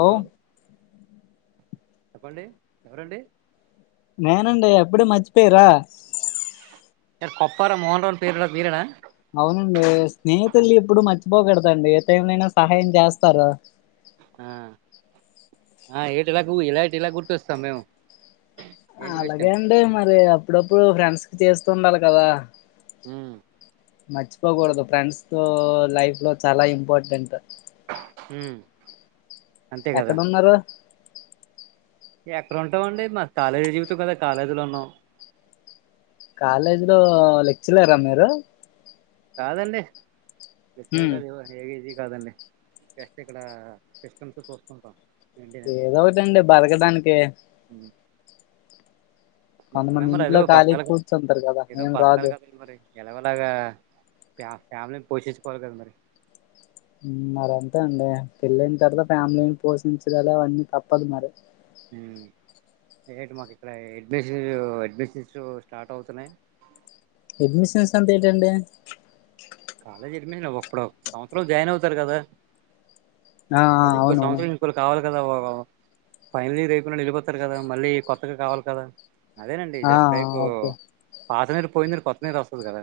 Hello చెప్పండి ఎవరండి నేనండి అప్పుడే మర్చిపోయిరా సార్ కొప్పార మోండవన్ పేరు వీరనా [unintelligible] అవునండి స్నేహితుల్ని ఎప్పుడు మర్చిపోగడదండి ఏ టైమ్నైనా సహాయం చేస్తారు ఆ ఏటిలాగ ఇలా ఇ ఇలా [unintelligible] గుర్తొస్తాం మేము ఏంటి అలాగే విషయం అండి మరి అప్పుడప్పుడు ఫ్రెండ్స్ కి చేస్తు ఉండాలి కదా ఉం మర్చిపోకూడదు ఫ్రెండ్స్ తో లైఫ్ లో చాలా ఇంపార్టెంట్ ఉం ఎక్కడ ఉన్నారు ఎక్కడ ఉంటాం అండి మాది కాలేజీ జీవితాం కదా కాలేజీలో ఉన్నాం కాలేజీ లో లెక్చరర్ ఆ మీరు కాదండి లెక్చరర్ హ్మ్, కాదు ఏధీ కాదండి జస్ట్ ఇక్కడ సిస్టమ్స్ చూస్తుంటాం ఏదో ఒకటండి బతకడానికి అ [unintelligible] బతకాల కొంతమంది మరి ఇంట్లో అదో ఖాళీ బతకలు కూర్చుంటారు కదా ఏదో ఏం బతకలు రాదు కద మరి ఎలాగోలాగా ఫ్యా ఫ్యామిలీని పోషించుకోవాలి కదా మరి ఉం మరి అంతే అండి పెళ్ళన తర్వాత ఫ్యామిలీని పోషించడద అవన్నీ తప్పదు మరి ఉం ఇగ ఇటు మాకు ఇక్కడ అడ్మిషన్ అడ్మిషన్స్ స్టార్ట్ అవుతున్నాయి అడ్మిషన్స్ అంటే ఏంటండీ కాలేజ్ ఎడ్మిషన్ ఒక్కడ సంవత్సరం జాయిన్ అవుతారు కదా ఆ మళ్ళీ ఇంకో అవునవును సంవత్సరం కావాలి కదా ఫైనలీయర్ అయిపోనోల్లు వేళ్ళిపోతారు కదా మళ్ళీ కొత్తగా కావాలి కదా అదేనండి ఆ జస్ట్ లైక్ ఓకే పాత నీరు పోయిందటే కొత్త నీరు వస్తుంది కదా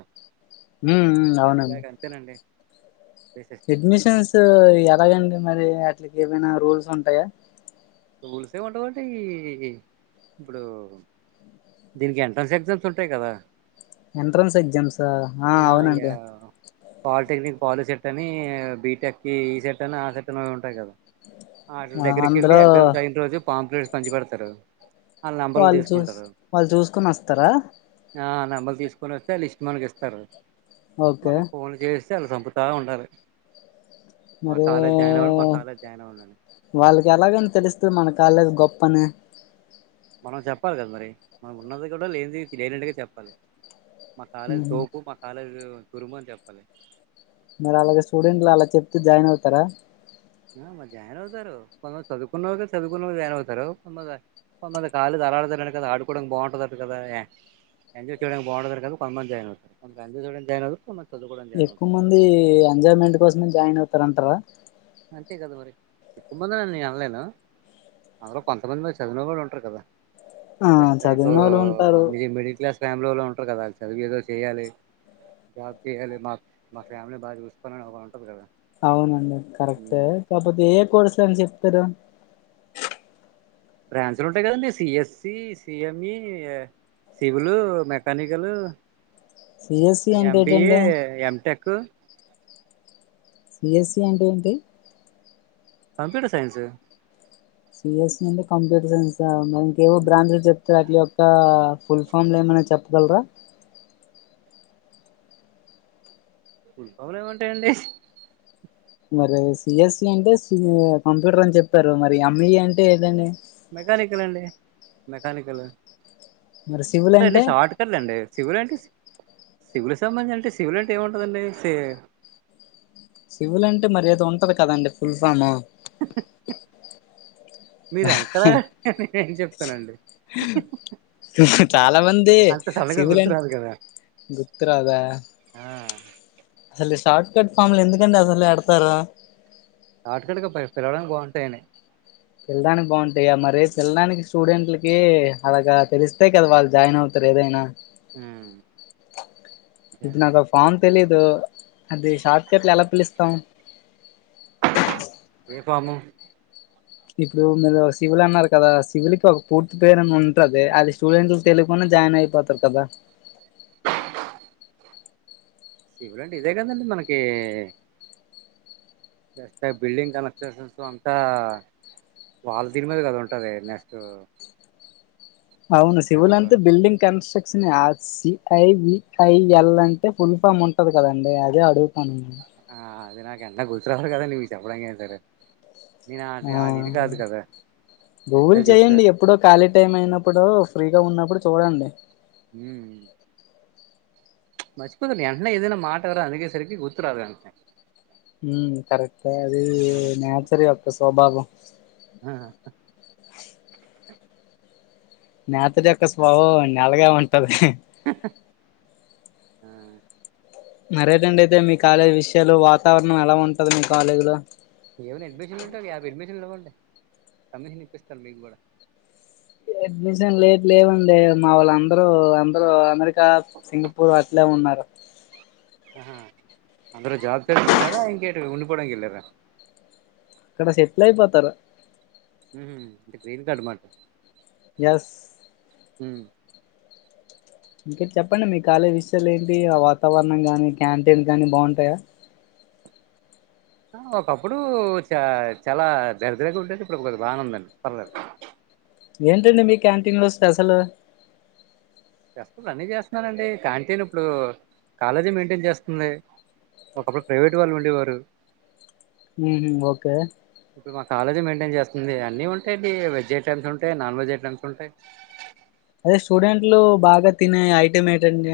ఉం జస్ట్ లైక్ అంతేనండి సిస్టమ్ అడ్మిషన్స్ ఎలాగండి మరి అట్లకి ఏమైనా రూల్స్ ఉంటాయా టూల్సే ఉంటవుండి ఇప్పుడు దీనికి ఎంట్రన్స్ ఎగ్జమ్ ఉంటాయి కదా ఎంట్రన్స్ ఎగ్జామ్స్ ఆ అవునండి పాలిటెక్నిక్ కి పాలి సెట్ అని బీటెక్ కి ఈ సెట్ అని ఆ సెట్ అని ఉంటాయి కదా ఆ వాటిల దగ్గరికి వెళ్ళి ఎగ్జామ్స్ అయిన రోజు పాంప్లలేట్స్ పంచిపేడతారు వాళ్ళు చూస్ వాళ్ళు చూసుకుని వస్తారా ఆ నెంబర్ తీసుకొని వస్తే లిస్ట్ మనకి ఇస్తారు ఓకే మనం ఫోన్ చేసి ఇచ్చి వాల్లు సంపుత ఉండాలి మా మరి కాలేజ్ జాయిన్ అవ్వాలి మా కాలేజ్ జాయిన్ అవ్వాలని వాళ్ళకి ఎలాగని తెలుస్తుంది మన కాలేజు గొప్పని మనం చెప్పాలి కదా మరి మనం ఉన్నది కూడా లేని లేనట్టుగా చెప్పాలి మా కాలేజ్ ఉహు. తోపు మా కాలేజ్ తురుము అని చెప్పాలి మరీ అలాగే స్టూడెంట్లు అలా చెప్తూ జాయిన్ అవుతారా ఆ మరి జాయిన్ అవుతారు కొంత చదువుకున్నళ్రకి చదువుకున్నళ్ళ జాయిన్ అవుతారు కొంత [unintelligible] కొ ాళీ అ ఆలాతనని కదా ఆడుకోవడానికి బాగుంటుందింట కదా ఎంజాయ్ చేయడానికి బా [unintelligible] గుంటదిని కొంద మంది జాన్ అవుతు రంజ జయిన్వు కొ మ చదు జయిన్వుతుంది కొంత మంది ఎంజాయ్మెంట్ కోసమే జాయిన్ అవుతారంటారా అంతే కదా మరి ఎక్కువ మంది అని నేను అనలేను అందులో కొంతమంది మరి చదివన వొళ్ళు కూడా ఉంటారు కదా ఆ జస్ట్ లైక్ చదివిన వాళ్ళు ఉంటారు మీది మిడిల్ క్లాస్ ఫ్యామిలీలో ఉంటారు కదా చదువి ఏదో చేయ్యాలి జాబ్ చేయాలి మాకు మా ఫ్యామిలీ బా చూసుకోవాలని ఏదో ఉంటది కదా అవునండి కరెక్టే కాకపోతే ఏయే కోర్సు అని చెప్తారు బ్రాంచ్లు ఉంటాయి కదండి CSC CME civil mechanical CSC అంటే ఎంబిఏ ఏంటండి ఎటెక్ సిఎస్ఈ అంటే ఏంటి కంప్యూటర్ సైన్స్ సిఎస్ఈ అంటే కంప్యూటర్ సైన్సా నేను ఇంకేవో బ్రాంచ్లు చెప్తారు అట్లా ఇంకా ఫుల్ ఫామ్లు ఏమనా చెప్పగలరా [unintelligible] ఏమింటాయండి మరి సిఎస్ఈ అంటే కంప్యూటర్ అని చెప్పారు మరి ఎంఈఈ అంటే ఏదండి మెకానికల్ అండి మెకానికల్ మరి సివిల్ అంటే అండి షార్ట్ దండి సివిల్ అంటే సివిల్ సంబంధించిన అంటే సివిల్ అంటే ఏముంటుందండి సి సివిల్ అంటే మరి ఏదో ఉంటది కదండి ఫుల్ ఫాము మీరాన్ నేను చెప్తానండి చాలా మంది అంత సడన్గా సివిల్ అం గుర్తురాదు కదా గుర్తు రాదా ఆ అసలు ఈ షార్ట్ కట్ ఫామ్లు ఎందుకండి అసలు ఎడతారు ఆటకడక పిలవడం బాగుంటాయని పిల్డానికి బాగుంటాయి మరి పిల్డాడానికి స్టూడెంట్లకి అలాగా తెలిస్తే కదా వాళ్ళు జాయిన్ అవుతారు ఏదైనా హ్మ్ ఇది నాకు ఫామ్ తెలీదు అది షార్ట్కట్లు ఎలా పిలుస్తాం ఏ ఫాము ఇప్పుడు మీరు సివిల్ అన్నారు కదా సివిల్ కి ఒక పూర్తి పేరుని ఉంటది అది స్టూడెంట్లు తెలీకుండా జాయిన్ అయిపోత కదా [unintelligible] ఇదే కదండి మనకి స్తే బిల్డింగ్ కన్స్ట్రక్షన్స్ అంతా వాళ్ళ దీని మీద కదా ఉంటది నెక్స్ట్ అవును సివిల్ అంత ఏమంటారు బిల్డింగ్ కన్స్ట్రక్షనే సిఐ విఐఎల్ అంటే ఫుల్ ఫామ్ ఉంటది కదండి అదే అడుగుతాను నేను ఆ అది నాకు ఎంత గుర్తురావాలి కదండి నీకు చెప్పడానికి అయిన సరే నేను ఆ అది ఇది కాదు కదా ఫస్ట్ లో గూగుల్ చేయండి చెప్తారు ఎప్పుడో ఖాళీ టైం అయినప్పుడు ఫ్రీగా ఉన్నప్పుడు చూడండి హ్మ్ మర్చిపోతున్న ఎంటనే ఏదన్న మాట ఎవరు అడిగేసరికి గుర్తు రాదు ఎంటనే హ్మ్ కరెక్ట్ కాదు అది నేచర్ యొక్క స్వభావం ఆ నేచర్ యొక్క స్వభావం అండి అలాగె ఉంటది హ్మ్ మరేదండి అయితే మీ కాలేజీ విషయాలు వాతావరణం ఎలా ఉంటది మీ కాలేజీ లో ఏమైనా అడ్మిషన్లు ఉంటే ఆ అడ్మిషన్లు ఇవ్వండి కమీషన్ ఇప్పిస్తారు మీకు కూడా అడ్మిషన్ లేద్ లేదండి మా వాళ్ళ అందరూ అందరూ అమెరి కా సింగపూర్ అట్లే ఉన్నారు అందరూ జాబ్ చేయడానికి ఎల్లారా ఇంకేటి ఉండిపోడానికి ఎల్లారా అక్కడ సెట్లై పోతారు మ్మ్ అంటే గ్రీన్ కార్డు మాట ఎస్ మ్మ్ ఇంకా చెప్పండి మీ కాలేజ్ విషయాలు ఏంటి వాతావరణం కానీ క్యాంటీన్ కానీ బాగుంటాయా ఆ ఒకప్పుడు చ చాలా దరిద్రంగా ఉండేది ఇప్పుడు కొద్దిగా బాగానే ఉందండి పర్లేదు ఏంటండి మీ క్యాంటీన్ లో స్పెషల్ స్పెషల్ అన్నీ చేస్తున్నారండి క్యాంటీన్ ఇప్పుడు కాలేజీ మెయింటైన్ చేస్తుంది ఒకప్పుడు ప్రైవేట్ వాళ్ళు ఉండేవారు మీలు ఓకే ఇప్పుడు మా కాలేజ్ మెయింటైన్ చేస్తుంది అన్నీ ఉంటాయండి వెజ్ ఐటమ్స్ ఉంటాయి నాన్ వెజ్ ఐటమ్స్ ఉంటాయి అదే స్టూడెంట్లు బాగా తినే ఐటం ఏటండి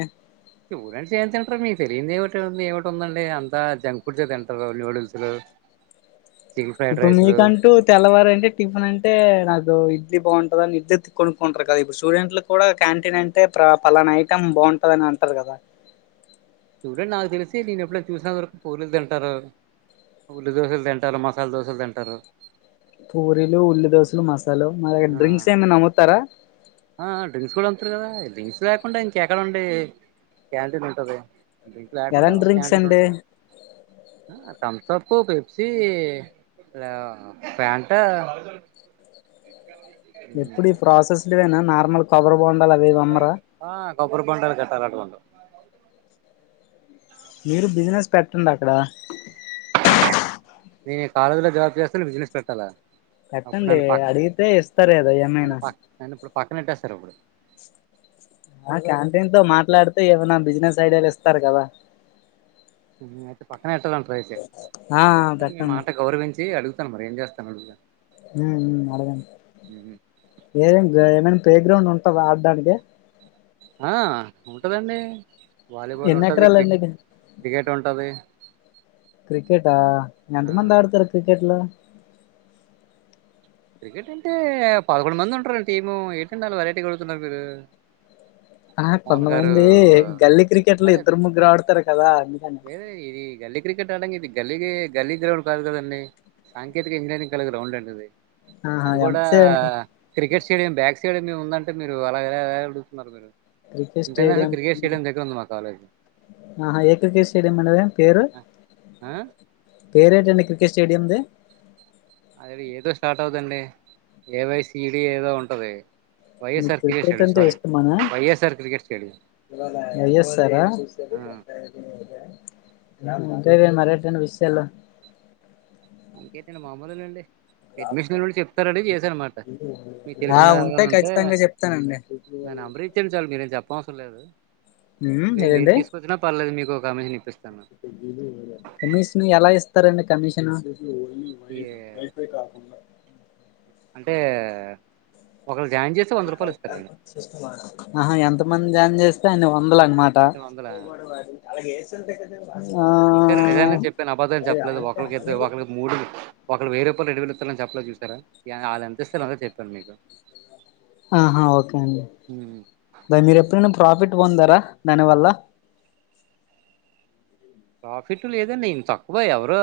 స్టూడెంట్స్ ఏం తింటారు మీకు తెలియనిది ఏమిటో ఏముంటుంది అండి అంతా జంక్ ఫుడ్స్ ఏ తింటారు నూడిల్స్ లు ఇప్పుడు మీ కంటూ తెల్లవారంది టిఫిన్ అంటే నాకు ఇడ్లీ బాగుంటుది అని ఇడ్లీ తి కొనుక్కుంటారు కదా ఇప్పుడు స్టూడెంట్లు కూడా క్యాంటీన్ అంటే ప్ర పలానా ఐటమ్ బాగుంటాది అని అంటారు కదా స్టూడెంట్ నాకు తెలిసి నేను ఎప్పుడన్నా చూసినంత వరకు పూరిలు తింటారు ఉల్లి దోశలు తింటారు మసాలా దోశలు తింటారు పూరీలు ఉల్లిదోశలు మసాలు మరి డ్రింక్స్ ఏమన్నా అమ్ముతార ఆ ఆ డ్రింక్స్ కూడా అమ్ముతారు కదా డ్రింక్స్ లేకుండా ఇంకా ఎక్కడండి క్యాంటీన్ ఉంటాది డ్రింక్ లేకుండా ఎలాంటి డ్రింక్స్ క్యాంటీన్ అండి ఉంటాద ఆ థమ్సాప్ పెప్సీ ఆ ప్యాంటా ఎప్పుడు ఈ ప్రాసెస్ లువేనా నార్మల్ కొబ్బరి బొండాలు అవి ఇవి అమ్మరా ఆ కొబ్బరి బొండాలు గట్టాలట్టుండవు మీరు బిజినెస్ పెట్టండి అక్కడ నేను కాలేజ్ లో జాబ్ చేస్తాను బిజినెస్ పెట్టాలా అప్పుడు పెట్టండి నన్ను పక్క అడిగితే ఇస్తారు కదా నన్ను ఏమైనా పక్క నన్ను ఇప్పుడు పక్కన పెట్టేస్తారు ఇప్పుడు ఆ క్యాంటీన్ తో మాట్లాడితే ఏమైనా బిజినెస్ ఐడియాలు ఇస్తారు కదా నిను అయితే పక్కన పెట్టాలంటారు అయితే ఆ మీ పెట్టండి మాట గౌరవించి అడుగు తాను మరి ఏం చేస్తాను అడుగుతా మ్మ్ హ్మ్ అడగండి ఏమి ఏమైనా ప్లే గ్రౌండ్ ఉంటందా ఆడ్డానికి ఆ ఉంటాది అండి వాలీబాల్ ఎన్ని ఉంటాది క్రి ఎకరాలండి క్రికెట్ ఉంటాది క్రికెట్ ఆ ఆ ఎంతమంది ఆడుతారు క్రికెట్ లో క్రికెట్ అంటే పదకొండు మంది ఉంటారు గా టీము ఏటాండి అలా వెరైటీగా అడుగుతున్నారు మీరు ఆ మోహన్ గారు కొంతమంది గల్లీ క్రికెట్ లో ఇద్దరు ముగ్గురు ఆడుతారు కదా అని వేరే ఇది గల్లీ క్రికెట్ ఆడడాంగా ఇది గల్లీకి గల్లీ గ్రౌండ్ కాదు కదండి సాంకేతిక ఇంజనీరింగ్ కలిగిన గ్రౌండ్ అండి అది ఆహా అది కూడా ఎంతసే క్రికెట్ స్టేడియం బ్యాక్ స్టేడియం మీము ఉందంటే మీరు అలా ఎలాలా అడుగుతున్నారు మీరు cricket international stadium cricket stadium దగ్గర ఉంది మా కాలేజ్ ఆహా ఏ క్రికెట్ స్టేడియం అండి దానిపేరు ఆ పేరేటండి క్రికెట్ స్టేడియం ది అది ఏ తో స్టార్ట్ అవుదండి ఏవై సీడీ ఏదో ఉంటాది మీకు వైఎస్ఆర్ క్రికెట్ స్టేడి అంటే sorry YSR cricket stadium Y S R ఆ ఆ మ్మ్ ఇంకా ఏం మరి ఎటాన్న విషయాలు ఇంకేంటి అండి మామూలేండి అడ్మిషన్ [unintelligible] చెప్తారని చేశా అన్నమాట మీకు ఆ తెలిసిన వాళ్ళు ఎవరున్నా ఉంటే ఖచ్చితంగా చెప్తానండి నా నెంబర్ ఇచ్చేయండి చాలు మీరు ఏమి చెప్పనవసరం లేదు ఉమ్ లేదు మీరు ఏంటండి తీసుకొచ్చిన పలేదు మీకు ఓ కమీషన్ ఇప్పిస్తా కమిషన్ ఎలా ఇస్తారండి కమిషన్ ఉ ఈ అంటే ఒకరు జాయిన్ చేస్తే వంద రూపాయలు ఇస్తా రన్ ఆహా ఎంత మంది జాన్ చేస్తే అన్ని వందలు అన్నమాట అంటే వందలా చూసారా నిజానే ఆ చెప్పాను అబద్ధాలు ఒకళ్రు వెయ్యి రూపాయల రెండు వేళ్ళు ఇస్తారు అని చెప్ప లేదు చూసారా యళ్ళు ఎంత ఇస్తారో అంతే చెప్పా మీకు ఆహా ఓకే అండి ఉమ్, బా మీరు ఎప్పుడైనా ప్రాఫిట్ పొందార దానివల్ల ప్రాఫిట్ లేదండి ఇన్ తక్కువే ఎవరు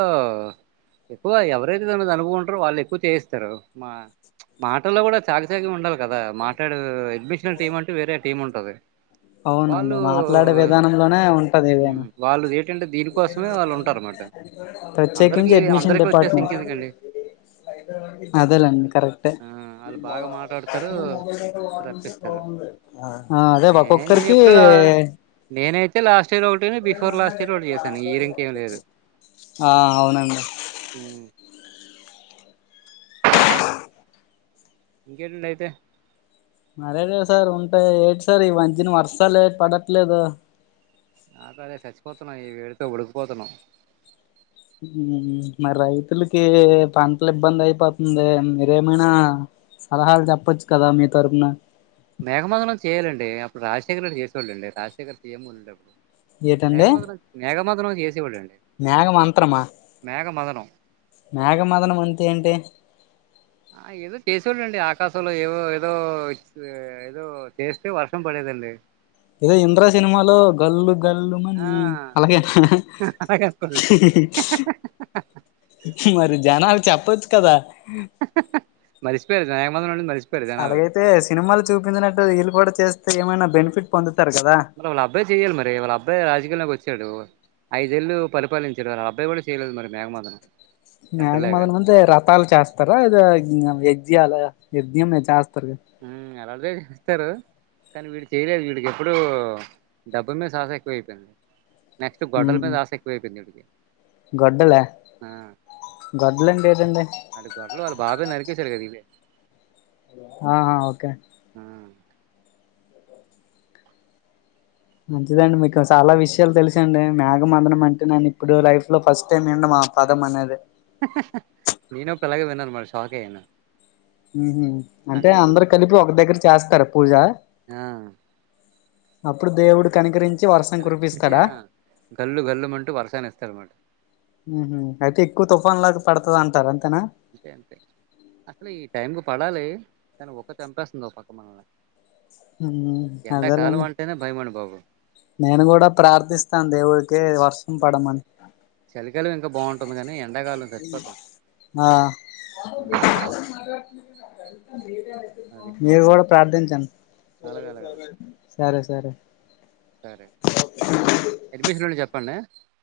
ఎక్కువ ఎవరైతే దాని మీద అనుభవ ఉంటారో వాళ్లు ఎక్కువ చేయిస్తారు మా ప్చ్ మాటల్లో కూడా చాగు సేగం ఉండాలి కదా మాట్లాడే అడ్మిషనల్ టీమ్ అంటే వేరే టీం ఉంటది అవునండి వాళ్ళు మాట్లాడే విధానంలోనే ఉంటది ఏదైనా హ్మ్ వాళ్ళు ఏటంటే దీనికోసమే వాళ్ళు ఉంటారన్నమాట. ప్రత్యేకించి అందరికి ఓకే. అడ్మిషన్ అందరికి వచ్చేసి డిపార్ట్మెంట్ ఇంకెందుకండి. ఫైద అదేలేండి కరెక్ట్ ఏయ్ ఆ ఆళ్ళు బాగా మాట్లాడతారు అదే ఒకో నేను ఎప్పుడు ఆ నేనైతే లాస్ట్ ఒక్కటి నీ బిఫోర్ లాస్ ఆ అవునండి హు ఇంకేటండి అయితే నరే డే సార్ ఉంటాయి ఏటి సార్ ఈ మధ్యన వర్షాలు ఎటీ పడట్లేదు నాతో అదే చచ్చిపోతున్నా ఈ వేడితో ఉడికిపోతున్నాం ఉహు మరి రైతులకి పంటల ఇబ్బంది అయిపోతుంది మీరే ఏమైనా సలహాలు చెప్పచ్చు కదా మీ తరఫున మేఘమధులం సీరియల్ అండి అప్పుడు రాజేఖరెడ్డి చేసేవాళ్ళు అండి రాజశేఖర్ సి యం గా ఉండేటోళ్లు ఏటండి మేఘమధురం మేఘమధనం చేసేవాడు అండి మేఘ మంత్రమా మేఘమధనం మేఘమదనం అంతే ఏంటి ఆ ఏదో చేసే వాళ్ళు అండి ఆకాశంలో ఎవో ఏదో సు ఏదో చేస్తే వర్షం పడేది అండి ఇదో ఇంద్రా సినిమాలో గల్లు గల్లు మని అలాగే నా ఆహా అలాగే అన్నుకోండి అహహా మరి జనాలు చెప్పచ్చు కదా ఆహా మరిచి పోయారు [unintelligible] మార్చ్ అలాగైతే సినిమాలు చూపించినట్టు వీళ్ళు కూడా చేస్తే ఏమైనా బెనిఫిట్ పొందుతారు కదా మరి వాళ్ళ అబ్బాయి చేయాలి మరి వాళ్ళ అబ్బాయి రాజకీయంలోకి వచ్చాడు ఐదేళ్ళు పరిపాలించారు ఆ అబ్బాయి కూడా చేయలేదు మేఘమధునం మేఘమదనం అంతే రథాలు చేస్తారా ఇద ఇ ఎజ్యాల యజ్యం చేస్తారు దా ఉహ్మ్ లాంటిదే చేస్తారు కానీ వీడు చేయలేదు వీడికి ఎప్పుడు డబ్బ మీద శ్వాస ఎక్కువ అయిపోయింది నెక్స్ట్ గొడల్ మీద ఆశ ఎక్కువైపోయింది వీడికి గొడ్డల ఆ గొడ్డలి అంటే ఏటండి అది గొడలు వాళ్ళు బాబే నరికేేశాడు కథ వీడే ఆ ఓకే అం ఆ మంచిదండి మీకు చాలా విషయాలు మంచిదే అండి మీకు చాలా విషయాలు తెలుసండి మేఘ మదనం అంటే నేను ఇప్పుడు లైఫ్ లో ఫస్ట్ టైం ఇండమ్ పదం అనేది నేను పిల్లాగ విన్నాను మరి షాక్ అయ్యాను ఉహు అంటే అందుకే గుర్తు అందరు కలిపి ఒక దగ్గర చేస్తారు పూజ ఆ అప్పుడు దేవుడు కనుకరించి వర్షం తన కురిపిస్తాడా ఆ గల్లు గల్లుమంటూ వర్షాలు ఇస్తారు అన్నమాట ఉహు అయితే ఎక్కువ తుఫాన్ లాగా పడతాది అంటారు అంతేనా అంతే అండి అసలు ఈ టైం కి పడాలి కానీ ఉడుకు చంపేస్తుంది పక్క మనల్ని ఉహు ఎండాకాలం అదేలేండి అంటేనే భయమండి బాబు నేను కూడా ప్రార్థిస్తాను దేవుడికి వర్షం ఉమ్. పడమని ఇ చలికాలం ఇంకా బాగుంటుంది కానీ ఎండాకాలం చచ్చిపోతాం ఆ ఉమ్, అది మీరు కూడా ప్రార్థించండి అలాగ సరే అలాగ అలాగ సరే సరే సరే సరే కనిపించినప్పుడు చెప్పండి